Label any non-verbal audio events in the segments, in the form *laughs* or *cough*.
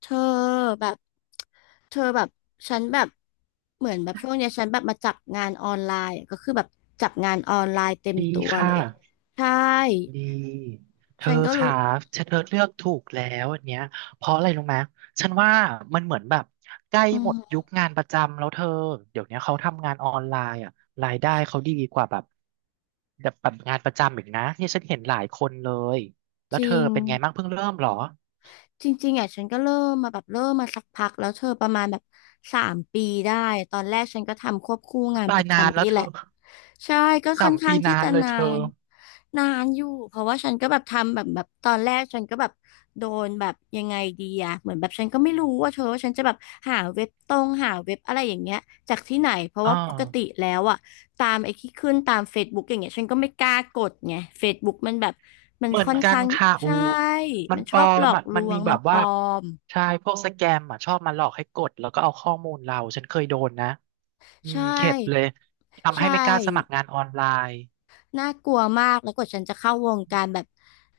เธอแบบเธอแบบฉันแบบเหมือนแบบช่วงเนี้ยฉันแบบมาจับงานออนไลน์อะก็คือแบบจับงานออนไลน์เต็มดีตัวคเลย่ะใช่ดีเธอฉันก็รู้ค่ะฉันเธอเลือกถูกแล้วอันเนี้ยเพราะอะไรรู้ไหมฉันว่ามันเหมือนแบบใกล้อืหมดยุมคงานประจำแล้วเธอเดี๋ยวเนี้ยเขาทำงานออนไลน์อ่ะรายได้เขาดีกว่าแบบแบบงานประจำอีกนะเนี่ยฉันเห็นหลายคนเลยแล้จวเธริอง เป็นไงบ้างเพิ่งเริ่มเหรอจริงๆอ่ะฉันก็เริ่มมาแบบเริ่มมาสักพักแล้วเธอประมาณแบบ3 ปีได้ตอนแรกฉันก็ทำควบคู่อุ๊ยงานตาปยระนานแล้จำวนี่เธแหอละใช่ก็สาค่อนมปีข้างนาที่นจะเลยนาเธอนนานอยู่เพราะว่าฉันก็แบบทำแบบตอนแรกฉันก็แบบโดนแบบยังไงดีอะเหมือนแบบฉันก็ไม่รู้ว่าเธอว่าฉันจะแบบหาเว็บตรงหาเว็บอะไรอย่างเงี้ยจากที่ไหนเพราะอ่า ว่าปกติแล้วอะ ตามไอ้ที่ขึ้นตาม Facebook อย่างเงี้ยฉันก็ไม่กล้ากดไง Facebook มันแบบมันเหมือนค่อนกันข้างค่ะอูใช่ มัมันนปชลออบหลมอกอะลมันวมีงแบมันบปว่าลอมใช่พวกสแกมอ่ะชอบมาหลอกให้กดแล้วก็เอาข้อมูลเราฉันเคยโดนนะอืใชมเข็ดเลย่ทำใช่ ให้ไม่กล้าสมัครงานออนไลน์น่ากลัวมากแล้วกว่าฉันจะเข้าวงการแบบ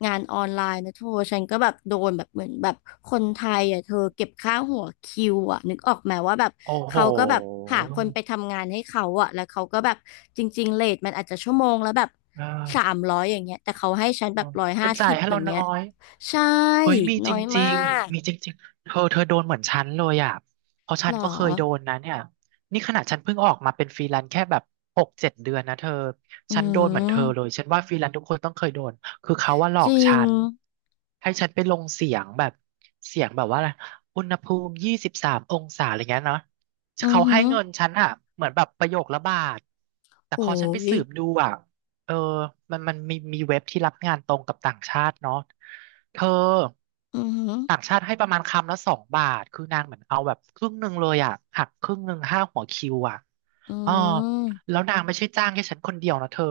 งานออนไลน์นะเธอฉันก็แบบโดนแบบเหมือนแบบคนไทยอ่ะเธอเก็บค่าหัวคิวอ่ะนึกออกไหมว่าแบบโอ้โหเขาก็แบบหาคนไปทำงานให้เขาอ่ะแล้วเขาก็แบบจริงๆเรทมันอาจจะชั่วโมงแล้วแบบเอสามอร้อยอย่างเงี้ยแต่เขาให้ฉันแบบร้อยจะห้าจ่าสิยบให้อย่าเรางน้เงี้อยย ใช่เฮ้ยมีน้จอยริมางๆมีกจริงๆเธอเธอโดนเหมือนฉันเลยอ่ะเพราะหฉัรนอก็เคยโดนนะเนี่ยนี่ขนาดฉันเพิ่งออกมาเป็นฟรีแลนซ์แค่แบบ6-7 เดือนนะเธออืฉันโดนเหมือนเธอเลมยฉันว่าฟรีแลนซ์ทุกคนต้องเคยโดนคือเขาว่าหลอจกริฉังนให้ฉันไปลงเสียงแบบเสียงแบบว่าอะไรอุณหภูมิ23 องศาอะไรเงี้ยเนาะอือเขาหืให้อเงินฉันอ่ะเหมือนแบบประโยคละบาทแต่โอ้พอฉันไปยสืบดูอ่ะ เออมันมีมีเว็บที่รับงานตรงกับต่างชาติเนาะเธออือหือต่างชาติให้ประมาณคำละ2 บาทคือนางเหมือนเอาแบบครึ่งหนึ่งเลยอ่ะหักครึ่งหนึ่งห้าหัวคิวอ่ะอือ๋อม แล้วนางไม่ใช่จ้างแค่ฉันคนเดียวนะเธอ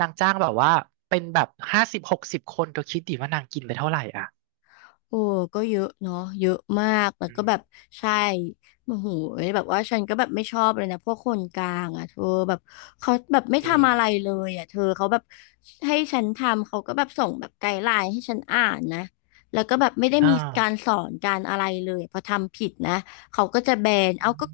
นางจ้างแบบว่าเป็นแบบ50-60 คนเธอคิดดิว่านางกินไปเท่าไหร่อ่ะโอ้ก็เยอะเนาะเยอะมากแต่อืก็มแบบใช่โมโหแบบว่าฉันก็แบบไม่ชอบเลยนะพวกคนกลางอ่ะเธอแบบเขาแบบไม่จริทำอะงไรเลยอ่ะเธอเขาแบบให้ฉันทำเขาก็แบบส่งแบบไกด์ไลน์ให้ฉันอ่านนะแล้วก็แบบไม่ได้อ่ามีการสอนการอะไรเลยพอทำผิดนะเขาก็จะแบนอืเอาก็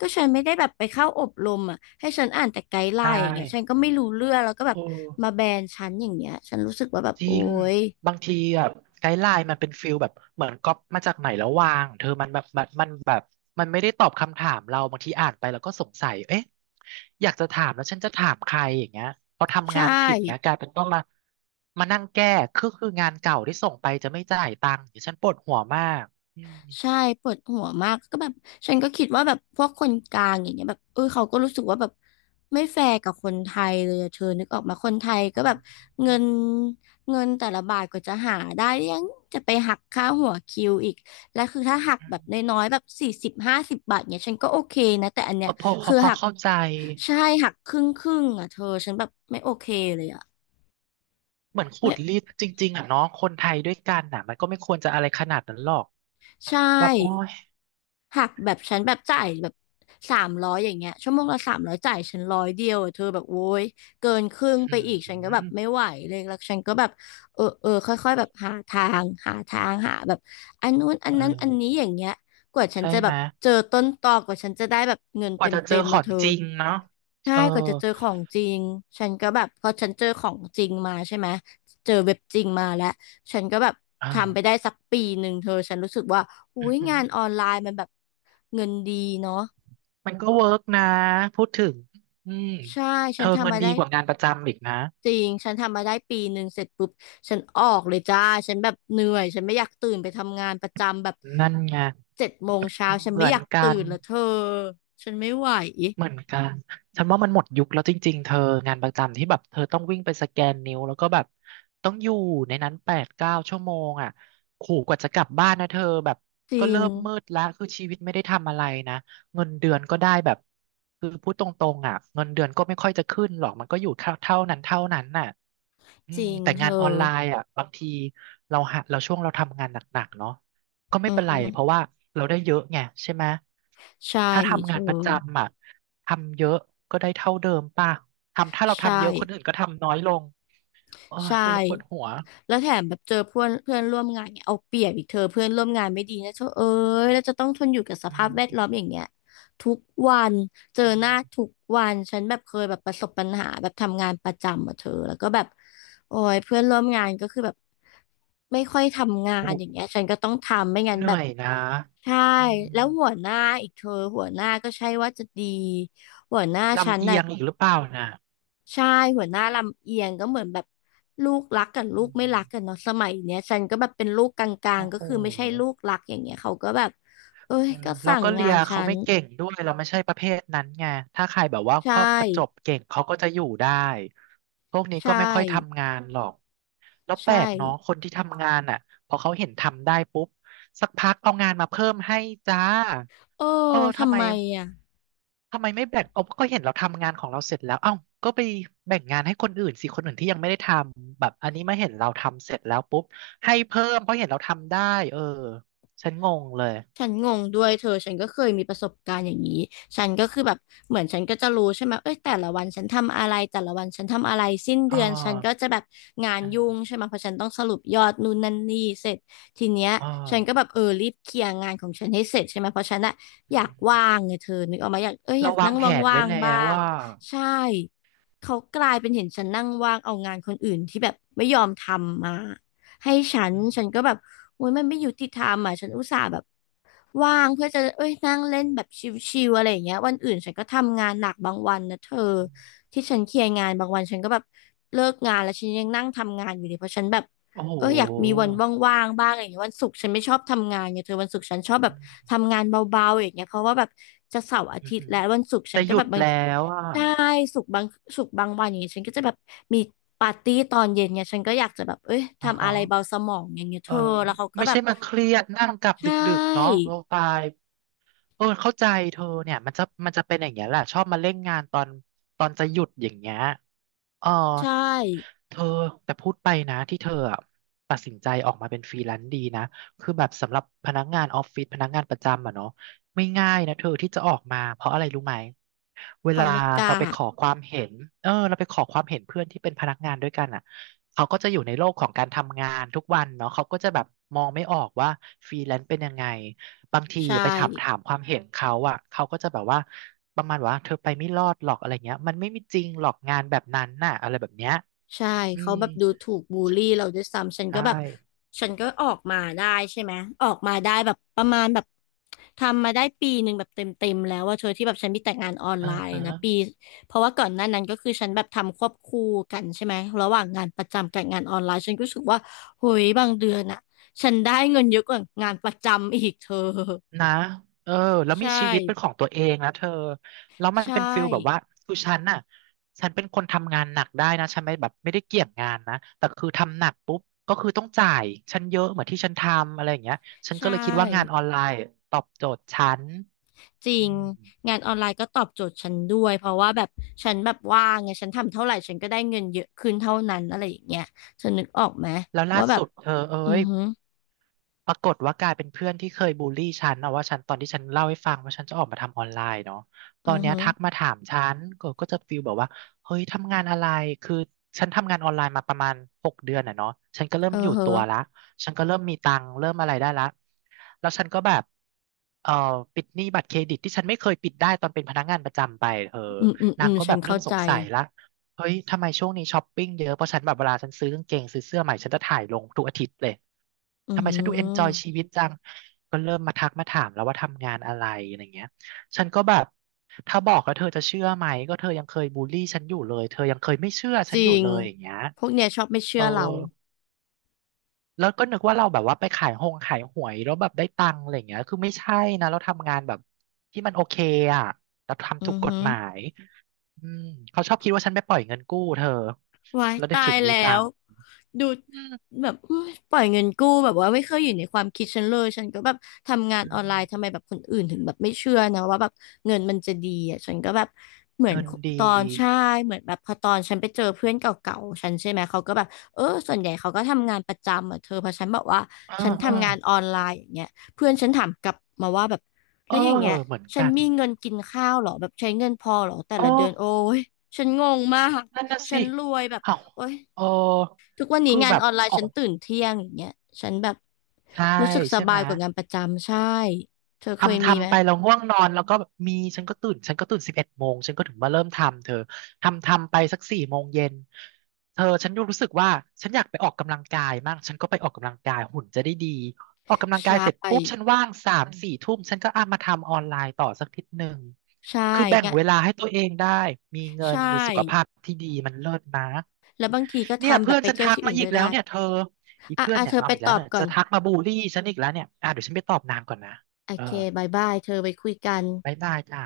ก็ฉันไม่ได้แบบไปเข้าอบรมอ่ะให้ฉันอ่านแต่ไกด์ไลใช่น์อย่างเงี้ยฉันก็ไม่รู้เรื่องแล้วก็แบบโอ้ มาแบนฉันอย่างเงี้ยฉันรู้สึกว่าแบบจริโอ๊งยบางทีแบบไกด์ไลน์มันเป็นฟิลแบบเหมือนก๊อปมาจากไหนแล้ววางเธอมันแบบมันแบบมันไม่ได้ตอบคำถามเราบางทีอ่านไปแล้วก็สงสัยเอ๊ะอยากจะถามแล้วฉันจะถามใครอย่างเงี้ยพอทำใช่ งานผิดเงี้ยกลายเป็นต้องมานั่งแก้คืองานเก่าที่ส่งไปจะไม่จ่ายตังค์เดี๋ยวฉันปวดหัวมากอืมใช่ปวดหัวมากก็แบบฉันก็คิดว่าแบบพวกคนกลางอย่างเงี้ยแบบเออเขาก็รู้สึกว่าแบบไม่แฟร์กับคนไทยเลยอะเธอนึกออกมาคนไทยอ๋ก็อแบบอืเงิมนเงินแต่ละบาทก็จะหาได้ยังจะไปหักค่าหัวคิวอีกและคือถ้าหักแบบน้อยๆแบบ40 50 บาทเนี่ยฉันก็โอเคนะแต่อันเอเนี้ยอพอพอคือพอหักเข้าใจใช่หักครึ่งอะเธอฉันแบบไม่โอเคเลยอะเหมือนขุไม่ดรีดจริงๆอ่ะเนาะคนไทยด้วยกันน่ะมันก็ไม่ควรจะอะไรขนาดนั้นหรอกใช่ แบบโอ้ย หักแบบฉันแบบจ่ายแบบสามร้อยอย่างเงี้ยชั่วโมงละสามร้อยจ่ายฉันร้อยเดียวอะเธอแบบโว้ยเกินครึ่งไปอือีกฉันก็แบบมไม่ไหวเลยแล้วฉันก็แบบเออค่อยๆแบบหาทางหาทางหาแบบอันนู้นอันเอนั้นอันนี้ออย่างเงี้ยกว่าฉันใช่จะแบไหมบเจอต้นตอกว่าฉันจะได้แบบเงินกเต็ว่ามจะเจเต็อมขมาองเธอ จริงเนาะใช่เออกว่าจะเจอของจริงฉันก็แบบพอฉันเจอของจริงมาใช่ไหม เจอเว็บจริงมาแล้ว ฉันก็แบบทำไปอ่าได้สักปีหนึ่งเธอฉันรู้สึกว่าอุ้อืยงานอมอนไลน์มันแบบเงินดีเนาะๆมันก็เวิร์กนะพูดถึงอืมใช่เธฉันอเงิทำนมาดีได้กว่างานประจำอีกนะจริง ฉันทำมาได้ปีหนึ่งเสร็จปุ๊บฉันออกเลยจ้า ฉันแบบเหนื่อย ฉันไม่อยากตื่นไปทำงานประจำแบบนั่นไง7 โมงเช้าฉันเหไม่มืออนยากกัตื่น นแล้วเธอฉันไม่ไหวเหมือนกัน ฉันว่ามันหมดยุคแล้วจริงๆ เธองานประจำที่แบบเธอต้องวิ่งไปสแกนนิ้วแล้วก็แบบต้องอยู่ในนั้น8-9 ชั่วโมงอ่ะขู่กว่าจะกลับบ้านนะเธอแบบจก็ริงเริ่มมืดละคือชีวิตไม่ได้ทำอะไรนะเงินเดือนก็ได้แบบคือพูดตรงๆอ่ะเงินเดือนก็ไม่ค่อยจะขึ้นหรอกมันก็อยู่เท่าเท่านั้นเท่านั้นน่ะอืจมริงแต่เธงานอออนไลน์อ่ะบางทีเราหาเราช่วงเราทำงานหนักๆเนาะก็ไม่อืเป็นไรเพราะมว่าเราได้เยอะไงใช่ไหมใช่ถ้าเธทำงาอ นประจำอ่ะ ทำเยอะก็ได้เท่าเดิมป่ะทำถ้าเราใช่ทำเยอะคนอื่นก็ทำน้อยลงโอ้ยใช่ปวดปวดหัวแล้วแถมแบบเจอเพื่อนเพื่อนร่วมงานเนี่ยเอาเปรียบอีกเธอเพื่อนร่วมงานไม่ดีนะเธอเอ้ยแล้วจะต้องทนอยู่กับสอืภาพมแวดล้อมอย่างเงี้ยทุกวันเจออืหน้ามทุกวันฉันแบบเคยแบบประสบปัญหาแบบทำงานประจำอะเธอแล้วก็แบบโอ้ยเพื่อนร่วมงานก็คือแบบไม่ค่อยทำงานโอ้อย่างเงี้ยฉันก็ต้องทำไม่งั้นเหแบนื่อบยนะใช่อืมแล้วหัวหน้าอีกเธอหัวหน้าก็ใช่ว่าจะดีหัวหน้าฉัลำนเอีน่ะ ยงอีกหรือเปล่านะใช่หัวหน้าลำเอียงก็เหมือนแบบลูกรักกับลูอืกไม่มรักกันเนาะสมัยเนี้ยฉันก็แบบเป็นลูกกลางโอ้ๆก็โห คือไม่ใช่ลูกรักอย่างเงี้ยเขาก็แบบเอ้ยเออก็เราสั่งก็เลีงายนฉัเขานไม่เก่งด้วยเราไม่ใช่ประเภทนั้นไงถ้าใครแบบว่าใชครอบประจบ่เก่งเขาก็จะอยู่ได้พวกนี้ใช่ก็ไม่ค่อยทำงานหรอกแล้วแปใช่ลกเนาะคนที่ทำงานอ่ะพอเขาเห็นทำได้ปุ๊บสักพักเอางานมาเพิ่มให้จ้าโอ้เออทำทำไมไมอ่ะ ทำไมไม่แบ่งเอาก็เห็นเราทำงานของเราเสร็จแล้วเอ้าก็ไปแบ่งงานให้คนอื่นสิคนอื่นที่ยังไม่ได้ทำแบบอันนี้มาเห็นเราทำเสร็จแล้วปุ๊บให้เพิ่มเพราะเห็นเราทำได้เออฉันงงเลย ฉันงงด้วยเธอฉันก็เคยมีประสบการณ์อย่างนี้ฉันก็คือแบบเหมือนฉันก็จะรู้ใช่ไหมเอ้ยแต่ละวันฉันทำอะไรแต่ละวันฉันทำอะไรสิ้นอ่เดือนฉันก็าจะแบบงานอยุ่ง่าใช่ไหมเพราะฉันต้องสรุปยอดนู่นนั่นนี่เสร็จทีเนี้ยอ่ฉันก็าแบบเออรีบเคลียร์งานของฉันให้เสร็จใช่ไหมเพราะฉันอะอือยากว่างมไงเธอนึกออกมาอยากเอ้ยอเรายากวานั่งงแผนว่าไว้งแล้ๆบ้าวงว่าใช่เขากลายเป็นเห็นฉันนั่งว่างเอางานคนอื่นที่แบบไม่ยอมทำมา ให้ฉันอืมก็แบบโอ้ยมันไม่ยุติธรรมอ่ะฉันอุตส่าห์แบบว่างเพื่อจะเอ้ยนั่งเล่นแบบชิลๆอะไรอย่างเงี้ยวันอื่นฉันก็ทำงานหนักบางวันนะเธออืมที่ฉันเคลียร์งานบางวันฉันก็แบบเลิกงานแล้วฉันยังนั่งทำงานอยู่เลยเพราะฉันแบบโอ้โเอออยากมีหวันว่างๆบ้างอะไรอย่างเงี้ยวันศุกร์ฉันไม่ชอบทำงานไงเธอวันศุกร์ฉันชอบแบอืบมทำงานเบาๆอย่างเงี้ยเพราะว่าแบบจะเสาร์อาอืทิอตย์หือแล้ววันศุกร์ฉัจะนหก็แบยุบดบาง แล้วอ่ะใช่สุกร์บางสุกร์บางวันอย่างเงี้ยฉันก็จะแบบมีปาร์ตี้ตอนเย็นเนี่ยฉันก็อยากจะแบบเอ้ยอ๋อทำฮะอะไรเบาสมองอย่างเงี้ยเธเอออแล้วเขาก็ไม่แบใช่บมาเครียดนั่งกลับใชดึกๆเนาะ่เราตายเออเข้าใจเธอเนี่ยมันจะมันจะเป็นอย่างเงี้ยแหละชอบมาเล่นงานตอนจะหยุดอย่างเงี้ย เออใช่เธอแต่พูดไปนะที่เธออะตัดสินใจออกมาเป็นฟรีแลนซ์ดีนะคือแบบสำหรับพนักงานออฟฟิศพนักงานประจำอะเนาะไม่ง่ายนะเธอที่จะออกมาเพราะอะไรรู้ไหมเวเขาลาไม่กล้าเราไปขอความเห็นเออเราไปขอความเห็นเพื่อนที่เป็นพนักงานด้วยกันอ่ะเขาก็จะอยู่ในโลกของการทำงานทุกวันเนาะเขาก็จะแบบมองไม่ออกว่าฟรีแลนซ์เป็นยังไง บางทีใช่ ไปถามความเห็นเขาอ่ะเขาก็จะแบบว่าประมาณว่าเธอไปไม่รอดหรอกอะไรเงี้ยมันไม่มีจริงหรอกงานแบบนั้นน่ะอะไรแบบเนี้ยใช่อืเขามแบบดูถูกบูลลี่เราด้วยซ้ำฉันก็ใช่แบบฉันก็ออกมาได้ใช่ไหมออกมาได้แบบประมาณแบบทำมาได้ปีหนึ่งแบบเต็มแล้วว่าเธอที่แบบฉันมีแต่งานออนอ่าไลน์ฮะนะปีเพราะว่าก่อนหน้านั้นก็คือฉันแบบทำควบคู่กันใช่ไหมระหว่างงานประจำกับงานออนไลน์ฉันก็รู้สึกว่าเฮ้ยบางเดือนอะฉันได้เงินเยอะกว่างานประจำอีกเธอ นะเออแล้ *laughs* วมีใช่ชีวิตเป็นของตัวเองนะเธอแล้วมันใช่เป็นฟิลแบบว่าคือฉันน่ะฉันเป็นคนทำงานหนักได้นะฉันไม่แบบไม่ได้เกี่ยงงานนะแต่คือทำหนักปุ๊บก็คือต้องจ่ายฉันเยอะเหมือนที่ฉันทำอะไรอย่างเงี้ยฉันก็ใช่ เลยคิดว่างานออนไลน์ตอบโจทย์ฉันจริอืงมงานออนไลน์ก็ตอบโจทย์ฉันด้วยเพราะว่าแบบฉันแบบว่างไงฉันทำเท่าไหร่ฉันก็ได้เงินเยอะขึ้นเท่านั้นอะไรอย่างเงี้ยเธอนึกออกไหมแล้วล่าว่าแบบสุดเธอเอ้อือย หือปรากฏว่ากลายเป็นเพื่อนที่เคยบูลลี่ฉันเอาว่าฉันตอนที่ฉันเล่าให้ฟังว่าฉันจะออกมาทำออนไลน์เนาะตอือนอเนี้ยหือทักมาถามฉันก็จะฟีลแบบว่าเฮ้ยทำงานอะไรคือฉันทำงานออนไลน์มาประมาณ6 เดือนอ่ะเนาะฉันก็เริ่เอมออยู่เหตัวอะละฉันก็เริ่มมีตังค์เริ่มอะไรได้ละแล้วฉันก็แบบเอ่อปิดหนี้บัตรเครดิตที่ฉันไม่เคยปิดได้ตอนเป็นพนักงานประจำไปเธออืมอืมอืนางมก็ฉัแบนบเริ่เข้ามสใจงสัยละเฮ้ยทำไมช่วงนี้ช้อปปิ้งเยอะเพราะฉันแบบเวลาฉันซื้อกางเกงซื้อเสื้อใหม่ฉันจะถ่ายลงทุกอาทิตย์เลย อือทำไมหืฉันดูเอนจอยอชีวิตจังก็เริ่มมาทักมาถามแล้วว่าทำงานอะไรอะไรเงี้ยฉันก็แบบถ้าบอกแล้วเธอจะเชื่อไหมก็เธอยังเคยบูลลี่ฉันอยู่เลยเธอยังเคยไม่เชื่อฉัจนอริยู่งเลยอย่างเงี้ยพวกเนี้ยชอบไม่เอเชื่ออเราแล้วก็นึกว่าเราแบบว่าไปขายหงขายหวยแล้วแบบได้ตังค์อะไรเงี้ยคือไม่ใช่นะเราทำงานแบบที่มันโอเคอ่ะเราอืทำถูกอกฎหือหมายอืมเขาชอบคิดว่าฉันไปปล่อยเงินกู้เธอว้ายแล้วได้ตาตยแล้ัว งค์ดูอืมแบบอุ๊ยปล่อยเงินกู้แบบว่าไม่เคยอยู่ในความคิดฉันเลยฉันก็แบบทำงานอือมอนไลน์ทำไมแบบคนอื่นถึงแบบไม่เชื่อนะว่าแบบเงินมันจะดีอ่ะฉันก็แบบเหมือนเงินดีตอนใช่เหมือนแบบพอตอนฉันไปเจอเพื่อนเก่าๆฉันใช่ไหมเขาก็แบบเออส่วนใหญ่เขาก็ทำงานประจำอ่ะเธอเพอฉันบอกว่าเออฉันเออทำงานออนไลน์อย่างเงี้ยเพื่อนฉันถามกลับมาว่าแบบเอแล้อวอย่างเงี้ยเหมือนฉักันน มีเงินกินข้าวเหรอแบบใช้เงินพอเหรอแต่เอละเดือนโอ้อยฉันงงมากนั่นน่ะฉัสินรวยแบบอ้าวโอ้ย เออทุกวันนี้คืองานแบบออนไลอน์อฉันกตื่นเที่ยงอย่างเงี้ยฉันแบบใช่รู้สึกสใช่ไหบามยกว่างานประจำใช่เธอเคยทำมีไหมทำไปเราง่วงนอนแล้วก็แบบมีฉันก็ตื่น11 โมงฉันก็ถึงมาเริ่มทำเธอทำไปสัก4 โมงเย็นเธอฉันยูรู้สึกว่าฉันอยากไปออกกำลังกายมากฉันก็ไปออกกำลังกายหุ่นจะได้ดีออกกำลังใชกายเสร็จปุ๊บฉัน่ว่าง3-4 ทุ่มฉันก็อ่ะมาทำออนไลน์ต่อสักนิดหนึ่งใช่คือแบ่งงานเวลาให้ตัวเองได้มีเงิใช่นมีสุขภาพที่ดีมันเลิศนะ แล้วบางทีก็เนี่ยทำแบเพื่อบนไปฉันเที่ยวทักที่อื่มานอีก็กแล้วได้เนี่ยเธออีอ่ะเพื่อนอ่ะเนี่ยเธอเอาไปอีกตแล้วอบเนี่ยก่อจะนทักมาบูลลี่ฉันอีกแล้วเนี่ยอ่ะเดี๋ยวฉันไปตอบนางก่อนนะโอเออเคบายบายเธอไปคุยกันบ๊ายบายจ้า